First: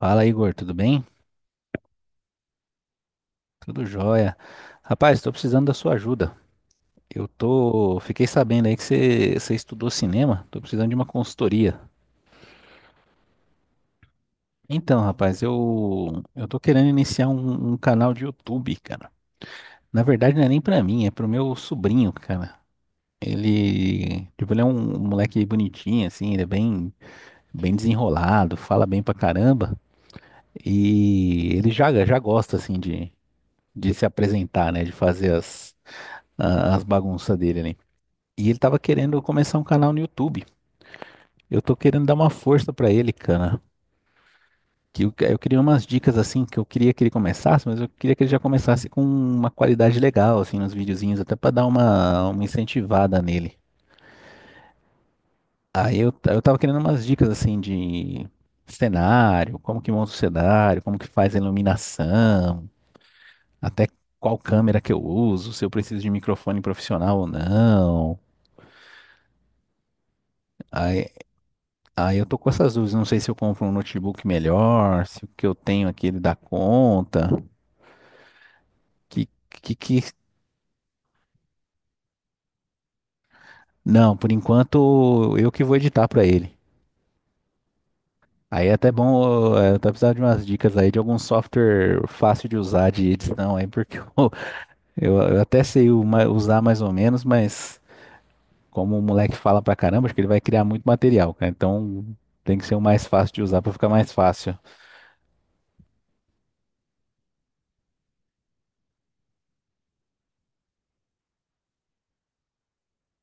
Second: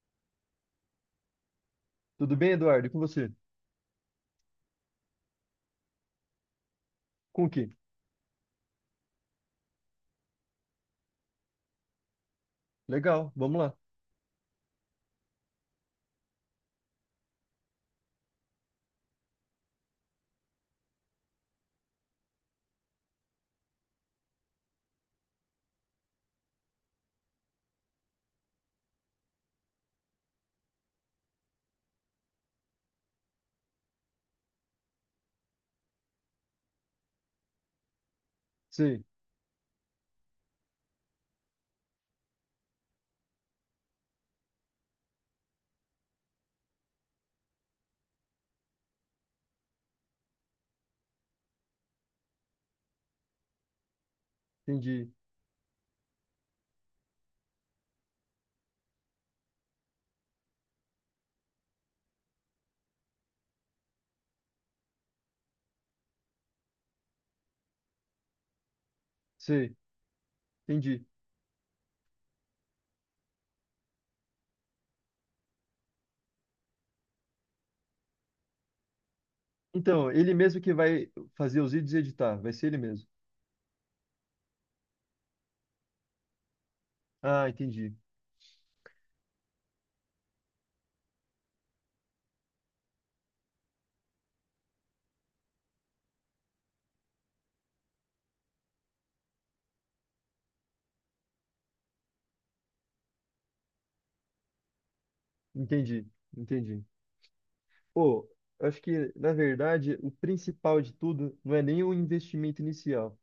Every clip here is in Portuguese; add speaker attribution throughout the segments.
Speaker 1: Fala, Igor, tudo bem?
Speaker 2: Tudo bem, Eduardo? E com você?
Speaker 1: Tudo jóia. Rapaz, estou precisando da sua ajuda.
Speaker 2: Com o quê?
Speaker 1: Fiquei sabendo aí que você estudou cinema, tô precisando de uma consultoria.
Speaker 2: Legal, vamos lá.
Speaker 1: Então, rapaz, eu tô querendo iniciar um canal de YouTube, cara. Na verdade, não é nem pra mim, é pro meu sobrinho, cara. Ele, tipo, ele é um moleque bonitinho assim, ele é bem desenrolado, fala bem pra caramba e ele já gosta assim de se apresentar, né, de fazer as bagunças dele ali. E ele tava
Speaker 2: Sei,
Speaker 1: querendo começar um canal no YouTube. Eu tô querendo dar uma força pra ele, cara. Que eu queria umas dicas assim que eu queria que ele começasse, mas eu queria que ele já começasse com uma qualidade legal assim nos videozinhos, até pra dar uma incentivada nele.
Speaker 2: entendi.
Speaker 1: Eu tava querendo umas dicas assim de cenário, como que monta o cenário, como que faz a iluminação, até qual câmera que eu uso, se eu preciso de microfone profissional ou não.
Speaker 2: Sei, entendi.
Speaker 1: Aí Aí eu tô com essas dúvidas. Não sei se eu compro um notebook melhor, se o que eu tenho aqui ele dá conta. Que, que...
Speaker 2: Então, ele mesmo que vai fazer os vídeos e editar, vai ser ele mesmo.
Speaker 1: Não, por enquanto eu que vou editar pra ele.
Speaker 2: Ah, entendi.
Speaker 1: Aí é até bom, eu tô precisando de umas dicas aí de algum software fácil de usar de edição aí, porque eu até sei usar mais ou menos, mas como o moleque fala pra caramba, acho que ele vai criar muito material, cara. Então tem que ser o mais fácil de usar pra ficar mais fácil.
Speaker 2: Entendi, entendi. Pô, eu acho que, na verdade, o principal de tudo não é nem o investimento inicial,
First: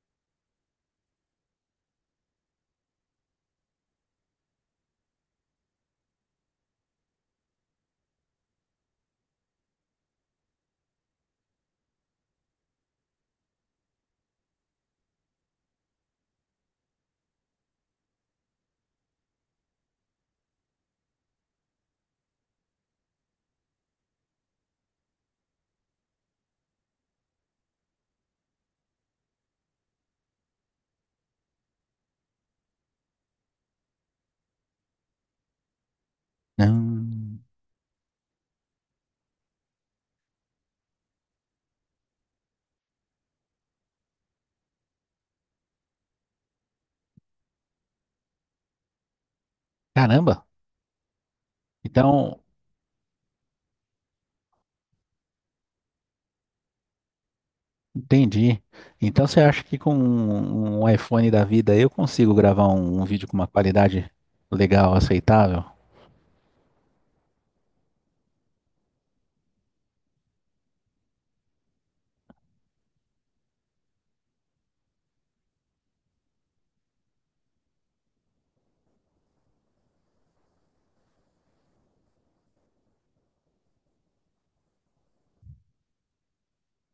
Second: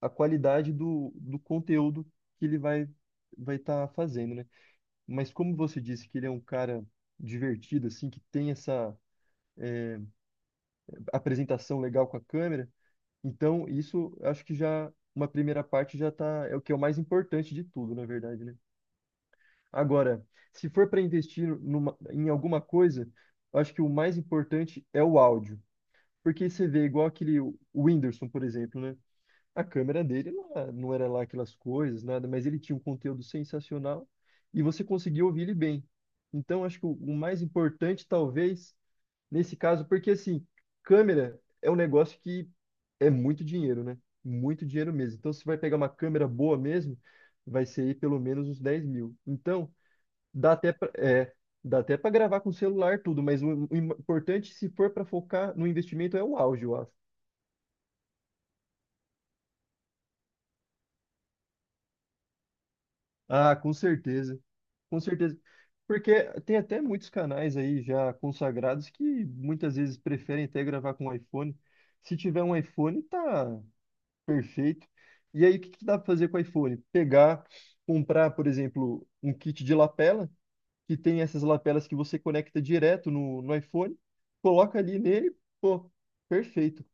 Speaker 2: a qualidade do conteúdo que ele vai estar fazendo, né? Mas como você disse que ele é um cara divertido, assim, que tem essa eh, apresentação legal com a câmera. Então, isso acho que já uma primeira parte já tá, é o que é o mais importante de tudo, na verdade, né? Agora, se for para investir numa- em alguma coisa, eu acho que o mais importante é o áudio. Porque você vê igual aquele o Whindersson, por exemplo, né? A câmera dele não era lá aquelas coisas, nada, mas ele tinha um conteúdo sensacional e você conseguia ouvir ele bem. Então, acho que o mais
Speaker 1: Hum,
Speaker 2: importante, talvez, nesse caso, porque assim, câmera é um negócio que é muito dinheiro, né? Muito dinheiro mesmo. Então, se vai pegar uma câmera boa mesmo, vai ser aí pelo menos uns 10 mil. Então,
Speaker 1: caramba!
Speaker 2: dá até pra, é, dá até para
Speaker 1: Então.
Speaker 2: gravar com celular tudo, mas o importante, se for para focar no investimento, é o áudio, eu acho.
Speaker 1: Entendi. Então você acha que com um iPhone da vida eu consigo gravar um vídeo com uma
Speaker 2: Ah, com
Speaker 1: qualidade
Speaker 2: certeza.
Speaker 1: legal,
Speaker 2: Com certeza.
Speaker 1: aceitável?
Speaker 2: Porque tem até muitos canais aí já consagrados que muitas vezes preferem até gravar com iPhone. Se tiver um iPhone, tá, perfeito. E aí, o que que dá para fazer com o iPhone? Pegar, comprar, por exemplo, um kit de lapela, que tem essas lapelas que você conecta direto no iPhone, coloca ali nele, pô, perfeito.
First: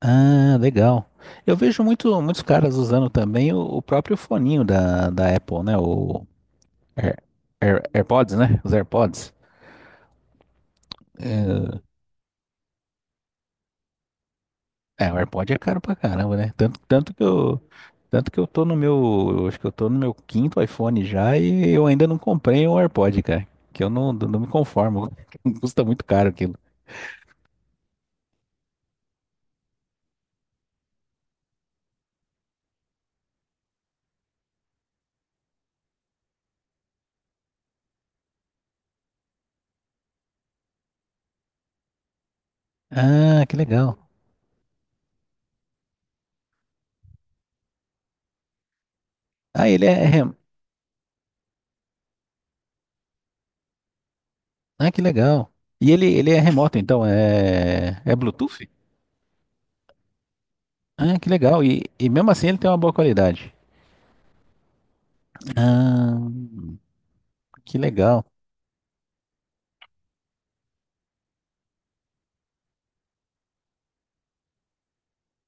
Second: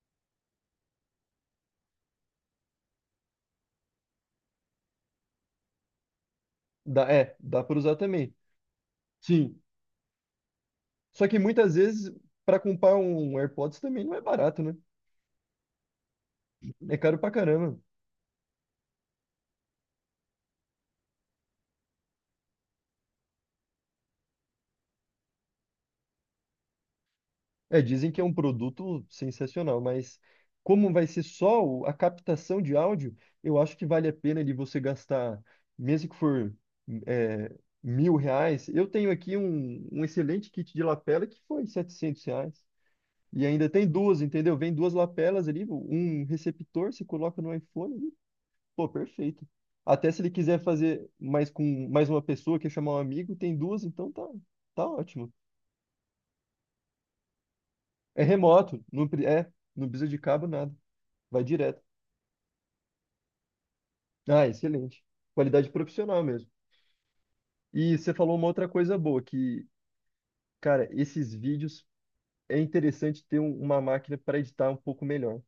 Speaker 1: Ah, legal. Eu vejo muito, muitos caras usando também o próprio foninho da Apple, né?
Speaker 2: Dá,
Speaker 1: Air-
Speaker 2: é, dá para usar também.
Speaker 1: AirPods, né? Os AirPods.
Speaker 2: Sim. Só que muitas
Speaker 1: É,
Speaker 2: vezes, para comprar um AirPods também não é barato, né?
Speaker 1: é, o AirPod é caro pra caramba, né? Tanto,
Speaker 2: É
Speaker 1: tanto
Speaker 2: caro
Speaker 1: que
Speaker 2: pra
Speaker 1: eu,
Speaker 2: caramba.
Speaker 1: tanto que eu tô no meu, eu acho que eu tô no meu quinto iPhone já e eu ainda não comprei um AirPod, cara. Que eu não me conformo. Custa muito caro aquilo.
Speaker 2: É, dizem que é um produto sensacional, mas como vai ser só o- a captação de áudio, eu acho que vale a pena de você gastar, mesmo que for, é, R$ 1.000. Eu tenho aqui um, um excelente kit de lapela que foi R$ 700. E
Speaker 1: Ah, que
Speaker 2: ainda tem
Speaker 1: legal.
Speaker 2: duas, entendeu? Vem duas lapelas ali, um receptor, você coloca no iPhone e, pô, perfeito.
Speaker 1: Ah, ele é
Speaker 2: Até se ele
Speaker 1: rem...
Speaker 2: quiser fazer mais com mais uma pessoa, quer chamar um amigo, tem duas, então tá, tá
Speaker 1: Ah, que
Speaker 2: ótimo.
Speaker 1: legal. E ele é remoto, então, é, é
Speaker 2: É
Speaker 1: Bluetooth?
Speaker 2: remoto, não, pre- é, não precisa de cabo, nada.
Speaker 1: Ah, que
Speaker 2: Vai
Speaker 1: legal.
Speaker 2: direto.
Speaker 1: E mesmo assim ele tem uma boa qualidade.
Speaker 2: Ah, excelente. Qualidade
Speaker 1: Ah,
Speaker 2: profissional mesmo.
Speaker 1: que
Speaker 2: E você
Speaker 1: legal.
Speaker 2: falou uma outra coisa boa, que, cara, esses vídeos é interessante ter um- uma máquina para editar um pouco melhor,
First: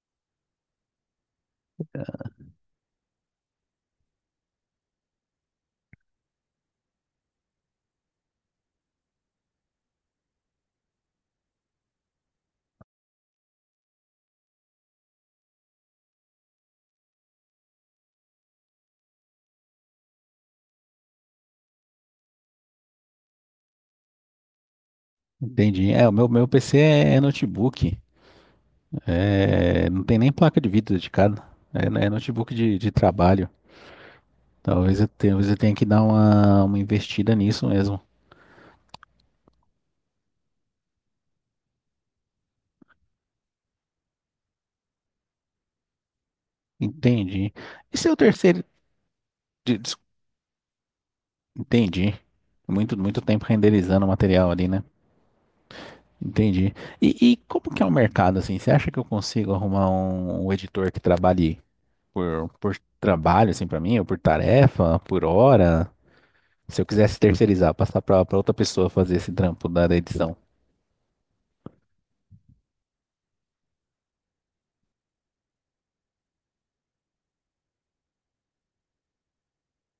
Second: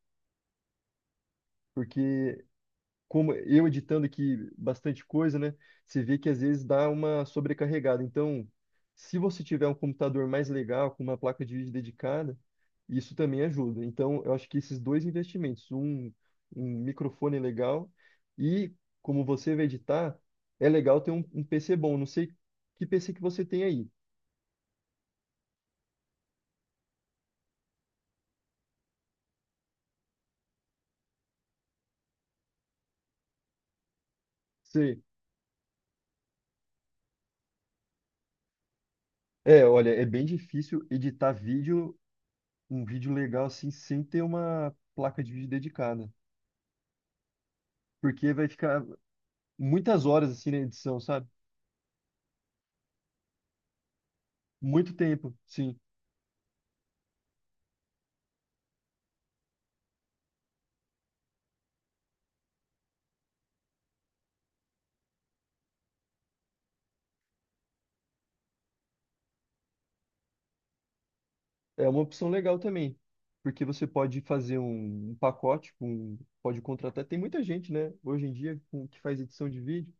Speaker 2: porque como eu editando aqui bastante coisa, né? Você vê que às vezes dá uma sobrecarregada. Então, se você tiver um computador mais legal, com uma placa de vídeo dedicada, isso também ajuda. Então, eu acho que esses dois investimentos, um microfone legal e como você vai editar, é legal ter um, um PC bom. Não sei que PC que você tem aí.
Speaker 1: Entendi. É, o meu PC é, é notebook. É, não tem nem placa de vídeo dedicada. É, é notebook de trabalho.
Speaker 2: Você...
Speaker 1: Talvez eu tenha que dar uma investida nisso mesmo.
Speaker 2: É, olha, é bem difícil editar vídeo, um vídeo legal assim, sem ter uma placa de vídeo dedicada.
Speaker 1: Entendi. E seu
Speaker 2: Porque vai
Speaker 1: terceiro.
Speaker 2: ficar
Speaker 1: de- des-
Speaker 2: muitas horas assim na edição, sabe?
Speaker 1: Entendi. Muito tempo renderizando o material ali, né?
Speaker 2: Muito tempo, sim.
Speaker 1: Entendi. E como que é o mercado, assim? Você acha que eu consigo arrumar um editor que trabalhe por trabalho, assim, pra mim, ou por tarefa, por hora? Se eu quisesse terceirizar, passar pra outra pessoa fazer esse trampo da edição.
Speaker 2: É uma opção legal também, porque você pode fazer um, um pacote com, pode contratar. Tem muita gente, né, hoje em dia com- que faz edição de vídeo,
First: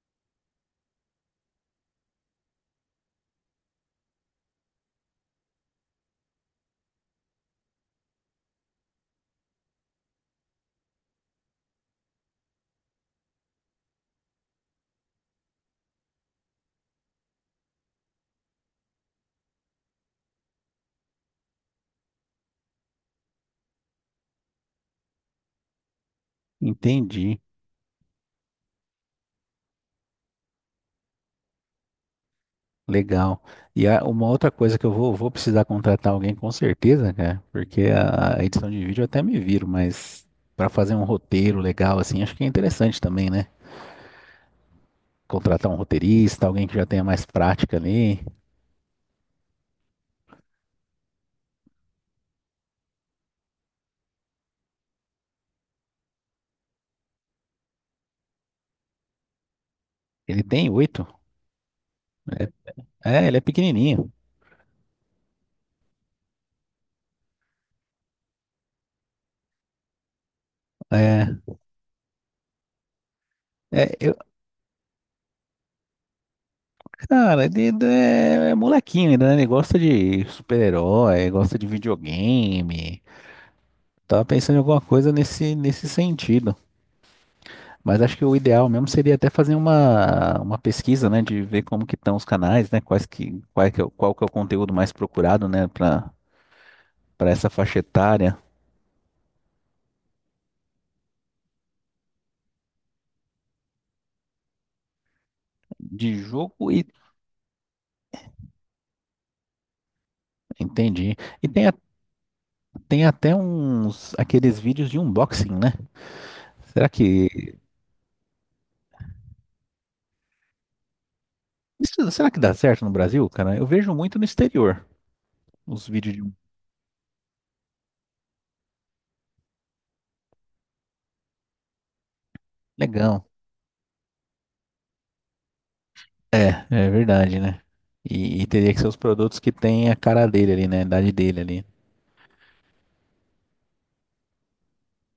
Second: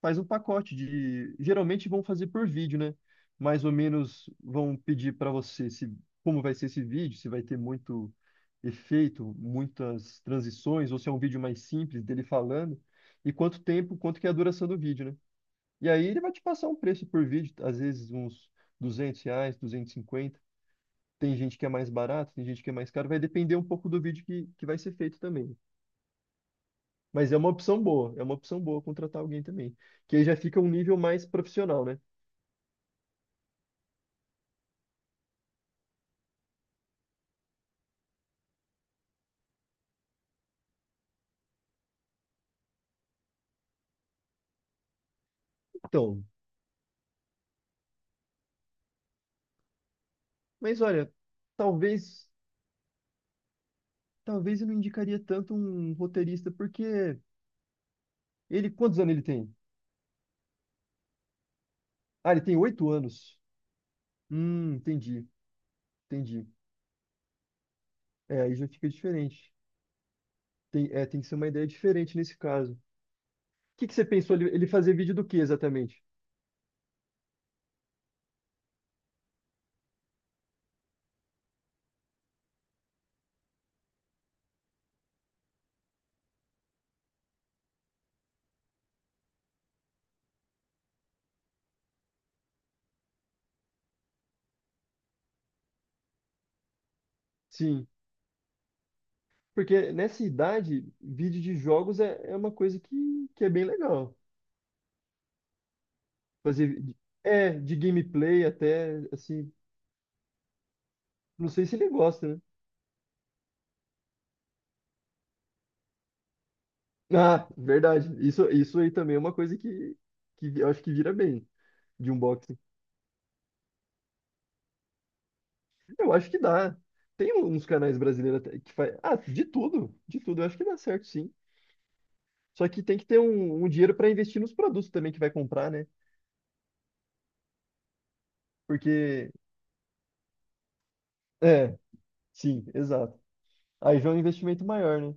Speaker 2: faz um pacote de, geralmente vão fazer por vídeo, né? Mais ou menos vão pedir para você se como vai ser esse vídeo, se vai ter muito efeito, muitas transições, ou se é um vídeo mais simples dele falando, e quanto tempo, quanto que é a duração do vídeo, né? E aí ele vai te passar um preço por vídeo, às vezes uns R$ 200, 250. Tem gente que é mais barato, tem gente que é mais caro. Vai depender um pouco do vídeo que vai ser feito também. Mas é
Speaker 1: Entendi.
Speaker 2: uma opção boa, é uma opção boa contratar alguém também. Que aí já fica um nível mais profissional, né?
Speaker 1: Legal. Uma outra coisa que eu vou precisar contratar alguém com certeza, cara, porque a edição de vídeo eu até me viro, mas para fazer um roteiro legal assim, acho que é interessante também, né? Contratar um
Speaker 2: Então,
Speaker 1: roteirista, alguém que já tenha mais prática ali.
Speaker 2: mas olha, talvez, talvez eu não indicaria tanto um roteirista, porque ele, quantos anos ele tem?
Speaker 1: Ele tem oito.
Speaker 2: Ah, ele tem oito
Speaker 1: É, é, ele
Speaker 2: anos.
Speaker 1: é pequenininho.
Speaker 2: Entendi, entendi. É, aí já fica diferente. Tem, é, tem que ser
Speaker 1: É,
Speaker 2: uma ideia diferente nesse caso. Que
Speaker 1: é,
Speaker 2: você
Speaker 1: eu,
Speaker 2: pensou ele, ele fazer vídeo do que exatamente?
Speaker 1: cara, ele é, é molequinho ainda, né? Ele gosta de super-herói, gosta de videogame. Tava pensando em alguma coisa nesse sentido. Mas acho que o ideal mesmo seria até fazer uma pesquisa, né, de ver como que estão os canais, né, qual que é, qual que é o conteúdo mais procurado, né, para essa faixa
Speaker 2: Sim,
Speaker 1: etária
Speaker 2: porque nessa idade, vídeo de jogos é, é uma coisa que é bem legal.
Speaker 1: de
Speaker 2: Fazer
Speaker 1: jogo e
Speaker 2: de- é de gameplay até assim,
Speaker 1: entendi. E
Speaker 2: não sei
Speaker 1: tem,
Speaker 2: se ele gosta, né?
Speaker 1: tem até uns aqueles vídeos de unboxing, né? Será
Speaker 2: Ah,
Speaker 1: que
Speaker 2: verdade. Isso aí também é uma coisa que eu acho que vira bem de
Speaker 1: será que dá
Speaker 2: unboxing.
Speaker 1: certo no Brasil, cara? Eu vejo muito no exterior os
Speaker 2: Eu
Speaker 1: vídeos de
Speaker 2: acho que dá. Tem um, uns canais brasileiros até que faz, ah, de tudo, eu acho que dá certo sim. Só que tem que ter
Speaker 1: legal.
Speaker 2: um, um dinheiro para investir nos produtos também que vai comprar, né?
Speaker 1: É, é verdade, né? E teria que ser os
Speaker 2: Porque
Speaker 1: produtos que tem a cara dele ali, né, a idade dele ali.
Speaker 2: é, sim, exato. Aí já é um investimento maior, né?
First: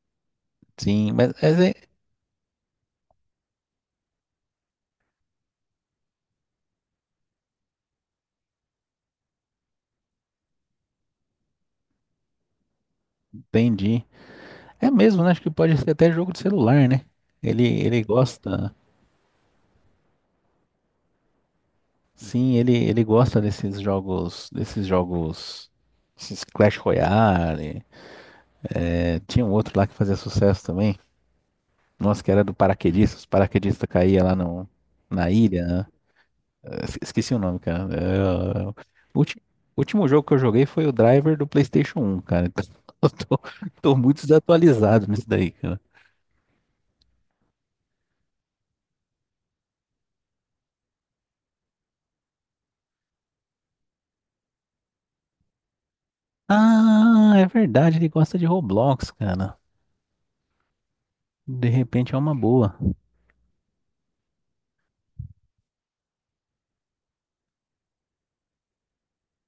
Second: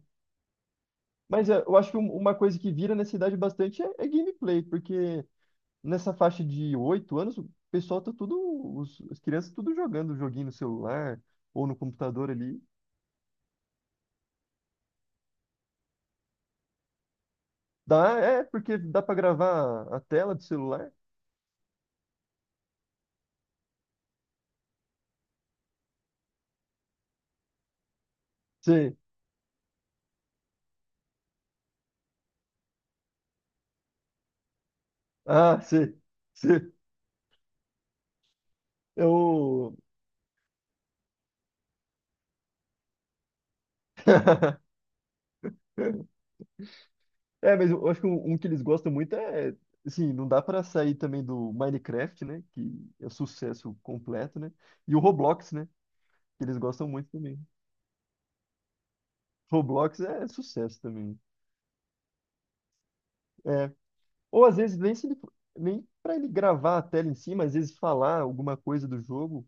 Speaker 1: Sim,
Speaker 2: Mas é, eu acho que um- uma coisa que vira nessa idade bastante é, é gameplay, porque nessa faixa de 8 anos, o pessoal tá tudo, os, as crianças tudo jogando joguinho no celular ou no computador ali.
Speaker 1: entendi. É mesmo, né? Acho que pode ser até jogo de celular, né? Ele
Speaker 2: Dá, é,
Speaker 1: gosta,
Speaker 2: porque dá pra gravar a tela do celular.
Speaker 1: sim, ele gosta desses jogos, esses Clash Royale.
Speaker 2: Sim.
Speaker 1: É, tinha um outro lá que fazia sucesso também. Nossa, que era do paraquedista. Os paraquedistas caíam lá no, na
Speaker 2: Ah,
Speaker 1: ilha. Né?
Speaker 2: sim. Sim.
Speaker 1: Esqueci o nome, cara. É, ulti-
Speaker 2: Eu.
Speaker 1: último jogo que eu joguei foi o Driver do PlayStation 1, cara. Então, eu tô, tô muito desatualizado nisso daí, cara.
Speaker 2: É, mas eu acho que um que eles gostam muito é, assim, não dá pra sair também do Minecraft, né? Que é sucesso completo, né? E o Roblox, né? Que eles gostam muito
Speaker 1: Ah,
Speaker 2: também.
Speaker 1: é verdade, ele gosta de Roblox, cara.
Speaker 2: Roblox é sucesso também.
Speaker 1: De repente é uma boa.
Speaker 2: É. Ou às vezes nem se ele, nem para ele gravar a tela em si, mas às vezes falar alguma coisa do jogo,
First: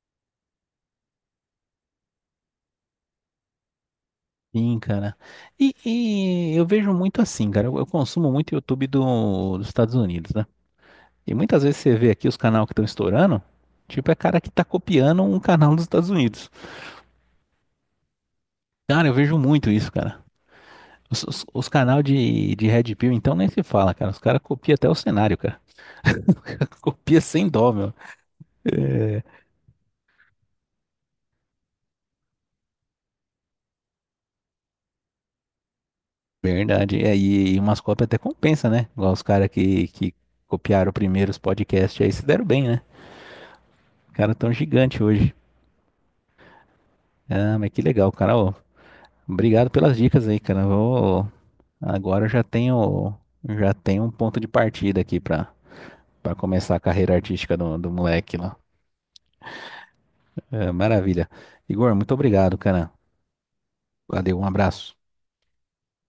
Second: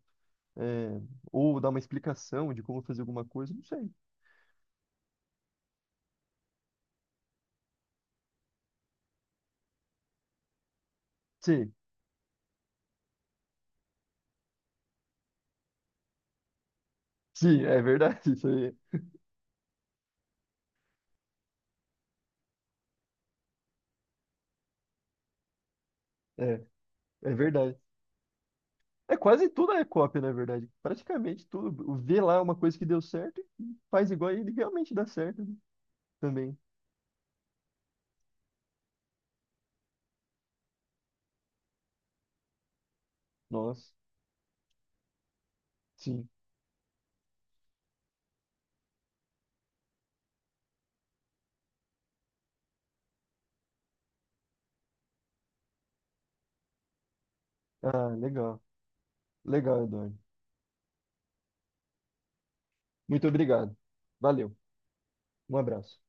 Speaker 2: é, ou dar uma explicação de como fazer alguma coisa, não sei.
Speaker 1: Sim, cara. E eu vejo muito assim, cara. Eu consumo muito YouTube dos Estados Unidos, né? E muitas
Speaker 2: Sim,
Speaker 1: vezes você vê aqui os canais que estão estourando, tipo, é cara que tá copiando um canal dos Estados Unidos.
Speaker 2: sim, é verdade. Isso aí
Speaker 1: Cara, eu vejo muito isso, cara. Os canal de Red Pill, então, nem se fala, cara. Os caras copiam até o cenário, cara.
Speaker 2: é,
Speaker 1: Copia
Speaker 2: é
Speaker 1: sem dó,
Speaker 2: verdade.
Speaker 1: meu. É
Speaker 2: É quase tudo é cópia, na verdade. Praticamente tudo. Vê lá é uma coisa que deu certo e faz igual e ele realmente dá certo, né? Também.
Speaker 1: verdade. É, e umas cópias até compensa, né? Igual os caras que copiaram primeiro os podcasts aí se deram bem, né?
Speaker 2: Nossa,
Speaker 1: Cara tão gigante hoje.
Speaker 2: sim.
Speaker 1: Ah, mas que legal, cara. Ô, obrigado pelas dicas aí, cara. Vou... Agora eu já tenho um ponto de partida aqui pra para começar a carreira artística do
Speaker 2: Ah,
Speaker 1: moleque lá.
Speaker 2: legal. Legal, Eduardo.
Speaker 1: É, maravilha. Igor, muito obrigado, cara.
Speaker 2: Muito obrigado.
Speaker 1: Valeu, um
Speaker 2: Valeu.
Speaker 1: abraço.
Speaker 2: Um abraço.